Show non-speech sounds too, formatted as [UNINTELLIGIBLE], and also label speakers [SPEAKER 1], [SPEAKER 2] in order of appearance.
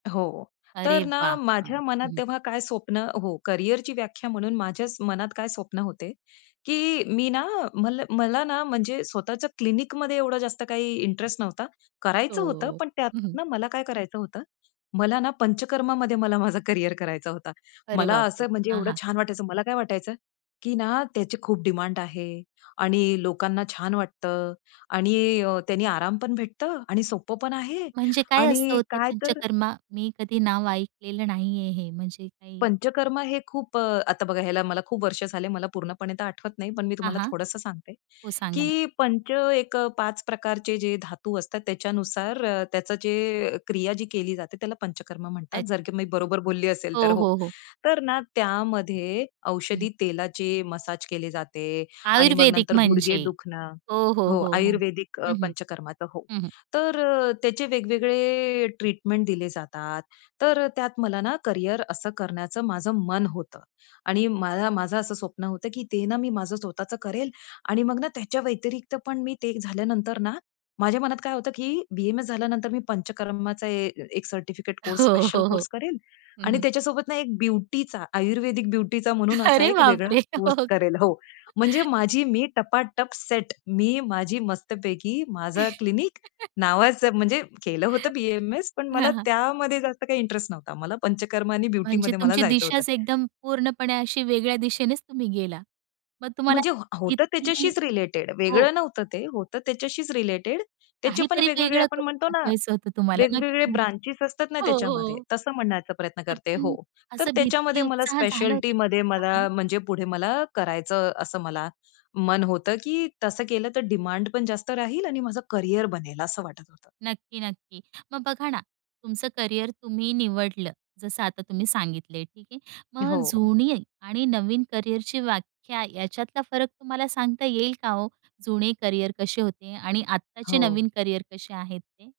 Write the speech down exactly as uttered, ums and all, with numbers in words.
[SPEAKER 1] हो.
[SPEAKER 2] अरे
[SPEAKER 1] तर
[SPEAKER 2] वाह!
[SPEAKER 1] ना
[SPEAKER 2] हं,
[SPEAKER 1] माझ्या मनात
[SPEAKER 2] हं.
[SPEAKER 1] तेव्हा काय स्वप्न हो. करियरची व्याख्या म्हणून स माझ्या मनात काय स्वप्न होते, की मी ना, मला ना म्हणजे स्वतःच्या क्लिनिकमध्ये एवढं जास्त काही इंटरेस्ट नव्हता. करायचं होतं,
[SPEAKER 2] हो.
[SPEAKER 1] पण
[SPEAKER 2] हं, हं.
[SPEAKER 1] त्यातनं मला काय करायचं होतं? मला ना पंचकर्मामध्ये मला माझं करियर करायचं होता.
[SPEAKER 2] अरे
[SPEAKER 1] मला
[SPEAKER 2] बापरे!
[SPEAKER 1] असं म्हणजे
[SPEAKER 2] हां,
[SPEAKER 1] एवढं
[SPEAKER 2] हां.
[SPEAKER 1] छान वाटायचं, मला काय वाटायचं, की ना त्याची खूप डिमांड आहे आणि लोकांना छान वाटतं आणि त्यानं अ, आराम पण भेटतो आणि सोपं पण आहे.
[SPEAKER 2] म्हणजे काय असं
[SPEAKER 1] आणि
[SPEAKER 2] हो ते
[SPEAKER 1] काय तर
[SPEAKER 2] पंचकर्मा मी कधी नाव ऐकलेलं नाहीये हे. म्हणजे काही
[SPEAKER 1] पंचकर्म हे खूप अ, आता बघा, ह्याला मला खूप वर्षे झाली. मला पूर्णपणे तर आठवत नाही, पण मी
[SPEAKER 2] हां,
[SPEAKER 1] तुम्हाला
[SPEAKER 2] हां.
[SPEAKER 1] थोडंसं सांगते,
[SPEAKER 2] हो, सांगा ना.
[SPEAKER 1] की पंच एक अ, पाच प्रकारचे जे धातू असतात, त्याच्यानुसार त्याची जे क्रिया केली जाते, त्याला पंचकर्म म्हणतात.
[SPEAKER 2] अच्छा.
[SPEAKER 1] जर मी बरोबर बोलली असेल तर
[SPEAKER 2] हो,
[SPEAKER 1] हो.
[SPEAKER 2] हो, हो.
[SPEAKER 1] तर ना त्यामध्ये
[SPEAKER 2] हं.
[SPEAKER 1] औषधी तेलाचे मसाज केले जाते आणि मग
[SPEAKER 2] आयुर्वेदिक
[SPEAKER 1] नंतर गुडघे
[SPEAKER 2] म्हणजे.
[SPEAKER 1] दुखणं
[SPEAKER 2] हो, हो,
[SPEAKER 1] हो,
[SPEAKER 2] हो, हो.
[SPEAKER 1] आयुर्वेदिक अ,
[SPEAKER 2] हं, हं.
[SPEAKER 1] पंचकर्माचं. हो.
[SPEAKER 2] हं, हं.
[SPEAKER 1] तर अ, त्याचे वेगवेगळे ट्रीटमेंट दिले जातात. तर त्यात मला ना करियर असं करण्याचं माझं मन होतं आणि मला माझं असं स्वप्न होतं, की ते ना मी माझं स्वतःचं करेल आणि मग ना त्याच्या व्यतिरिक्त पण मी ते झाल्यानंतर ना, माझ्या मनात काय होतं, की बी-ए-एम-एस झाल्यानंतर मी पंचकर्माचा एक सर्टिफिकेट कोर्स,
[SPEAKER 2] हो,
[SPEAKER 1] स्पेशल
[SPEAKER 2] हो, हो.
[SPEAKER 1] कोर्स करेल
[SPEAKER 2] हं,
[SPEAKER 1] आणि
[SPEAKER 2] हं.
[SPEAKER 1] त्याच्यासोबत ना एक ब्युटीचा, आयुर्वेदिक ब्युटीचा म्हणून असा
[SPEAKER 2] अरे
[SPEAKER 1] एक वेगळा
[SPEAKER 2] बापरे!
[SPEAKER 1] कोर्स
[SPEAKER 2] [UNINTELLIGIBLE]
[SPEAKER 1] करेल. हो, म्हणजे
[SPEAKER 2] [CHUCKLES]
[SPEAKER 1] माझी मी टपाटप सेट, मी माझी मस्तपैकी माझं क्लिनिक,
[SPEAKER 2] [CHUCKLES]
[SPEAKER 1] नावाचं म्हणजे केलं होतं बी-ए-एम-एस, पण मला
[SPEAKER 2] हां, हां.
[SPEAKER 1] त्यामध्ये जास्त काही इंटरेस्ट नव्हता. मला पंचकर्म आणि
[SPEAKER 2] म्हणजे
[SPEAKER 1] ब्युटीमध्ये मला
[SPEAKER 2] तुमची
[SPEAKER 1] जायचं होतं.
[SPEAKER 2] दिशाच एकदम पूर्णपणे अशी वेगळ्या दिशेनेच तुम्ही गेला. मग तुम्हाला
[SPEAKER 1] म्हणजे ह होतं
[SPEAKER 2] किती
[SPEAKER 1] त्याच्याशीच रिलेटेड,
[SPEAKER 2] हो.
[SPEAKER 1] वेगळं नव्हतं ते, होतं त्याच्याशीच रिलेटेड. त्याचे पण
[SPEAKER 2] काहीतरी
[SPEAKER 1] वेगवेगळे
[SPEAKER 2] वेगळं
[SPEAKER 1] आपण
[SPEAKER 2] करून
[SPEAKER 1] म्हणतो ना,
[SPEAKER 2] दाखवायचं होतं तुम्हाला
[SPEAKER 1] वेगवेगळे
[SPEAKER 2] [UNINTELLIGIBLE]
[SPEAKER 1] ब्रांचेस असतात ना
[SPEAKER 2] हो,
[SPEAKER 1] त्याच्यामध्ये
[SPEAKER 2] हो.
[SPEAKER 1] तसं म्हणायचा प्रयत्न करते, हो.
[SPEAKER 2] [UNINTELLIGIBLE]
[SPEAKER 1] तर
[SPEAKER 2] असं भीती
[SPEAKER 1] त्याच्यामध्ये मला
[SPEAKER 2] उत्साह झालं होतं का?
[SPEAKER 1] स्पेशलिटीमध्ये मला
[SPEAKER 2] [UNINTELLIGIBLE]
[SPEAKER 1] म्हणजे पुढे मला करायचं असं मला मन होतं, की तसं केलं तर डिमांड पण जास्त राहील आणि माझं करियर बनेल असं वाटत होतं.
[SPEAKER 2] नक्की, नक्की. मग बघा ना तुमचं करियर तुम्ही निवडलं. जसं आता तुम्ही सांगितलं आहे, ठीक आहे. मग
[SPEAKER 1] हो.
[SPEAKER 2] जुनी आणि नवीन करियरची व्याख्या याच्यातला फरक तुम्हाला सांगता येईल का हो, जुनी करियर कशी होती आणि आत्ताची
[SPEAKER 1] हो.
[SPEAKER 2] नवीन करियर कशी आहेत ते?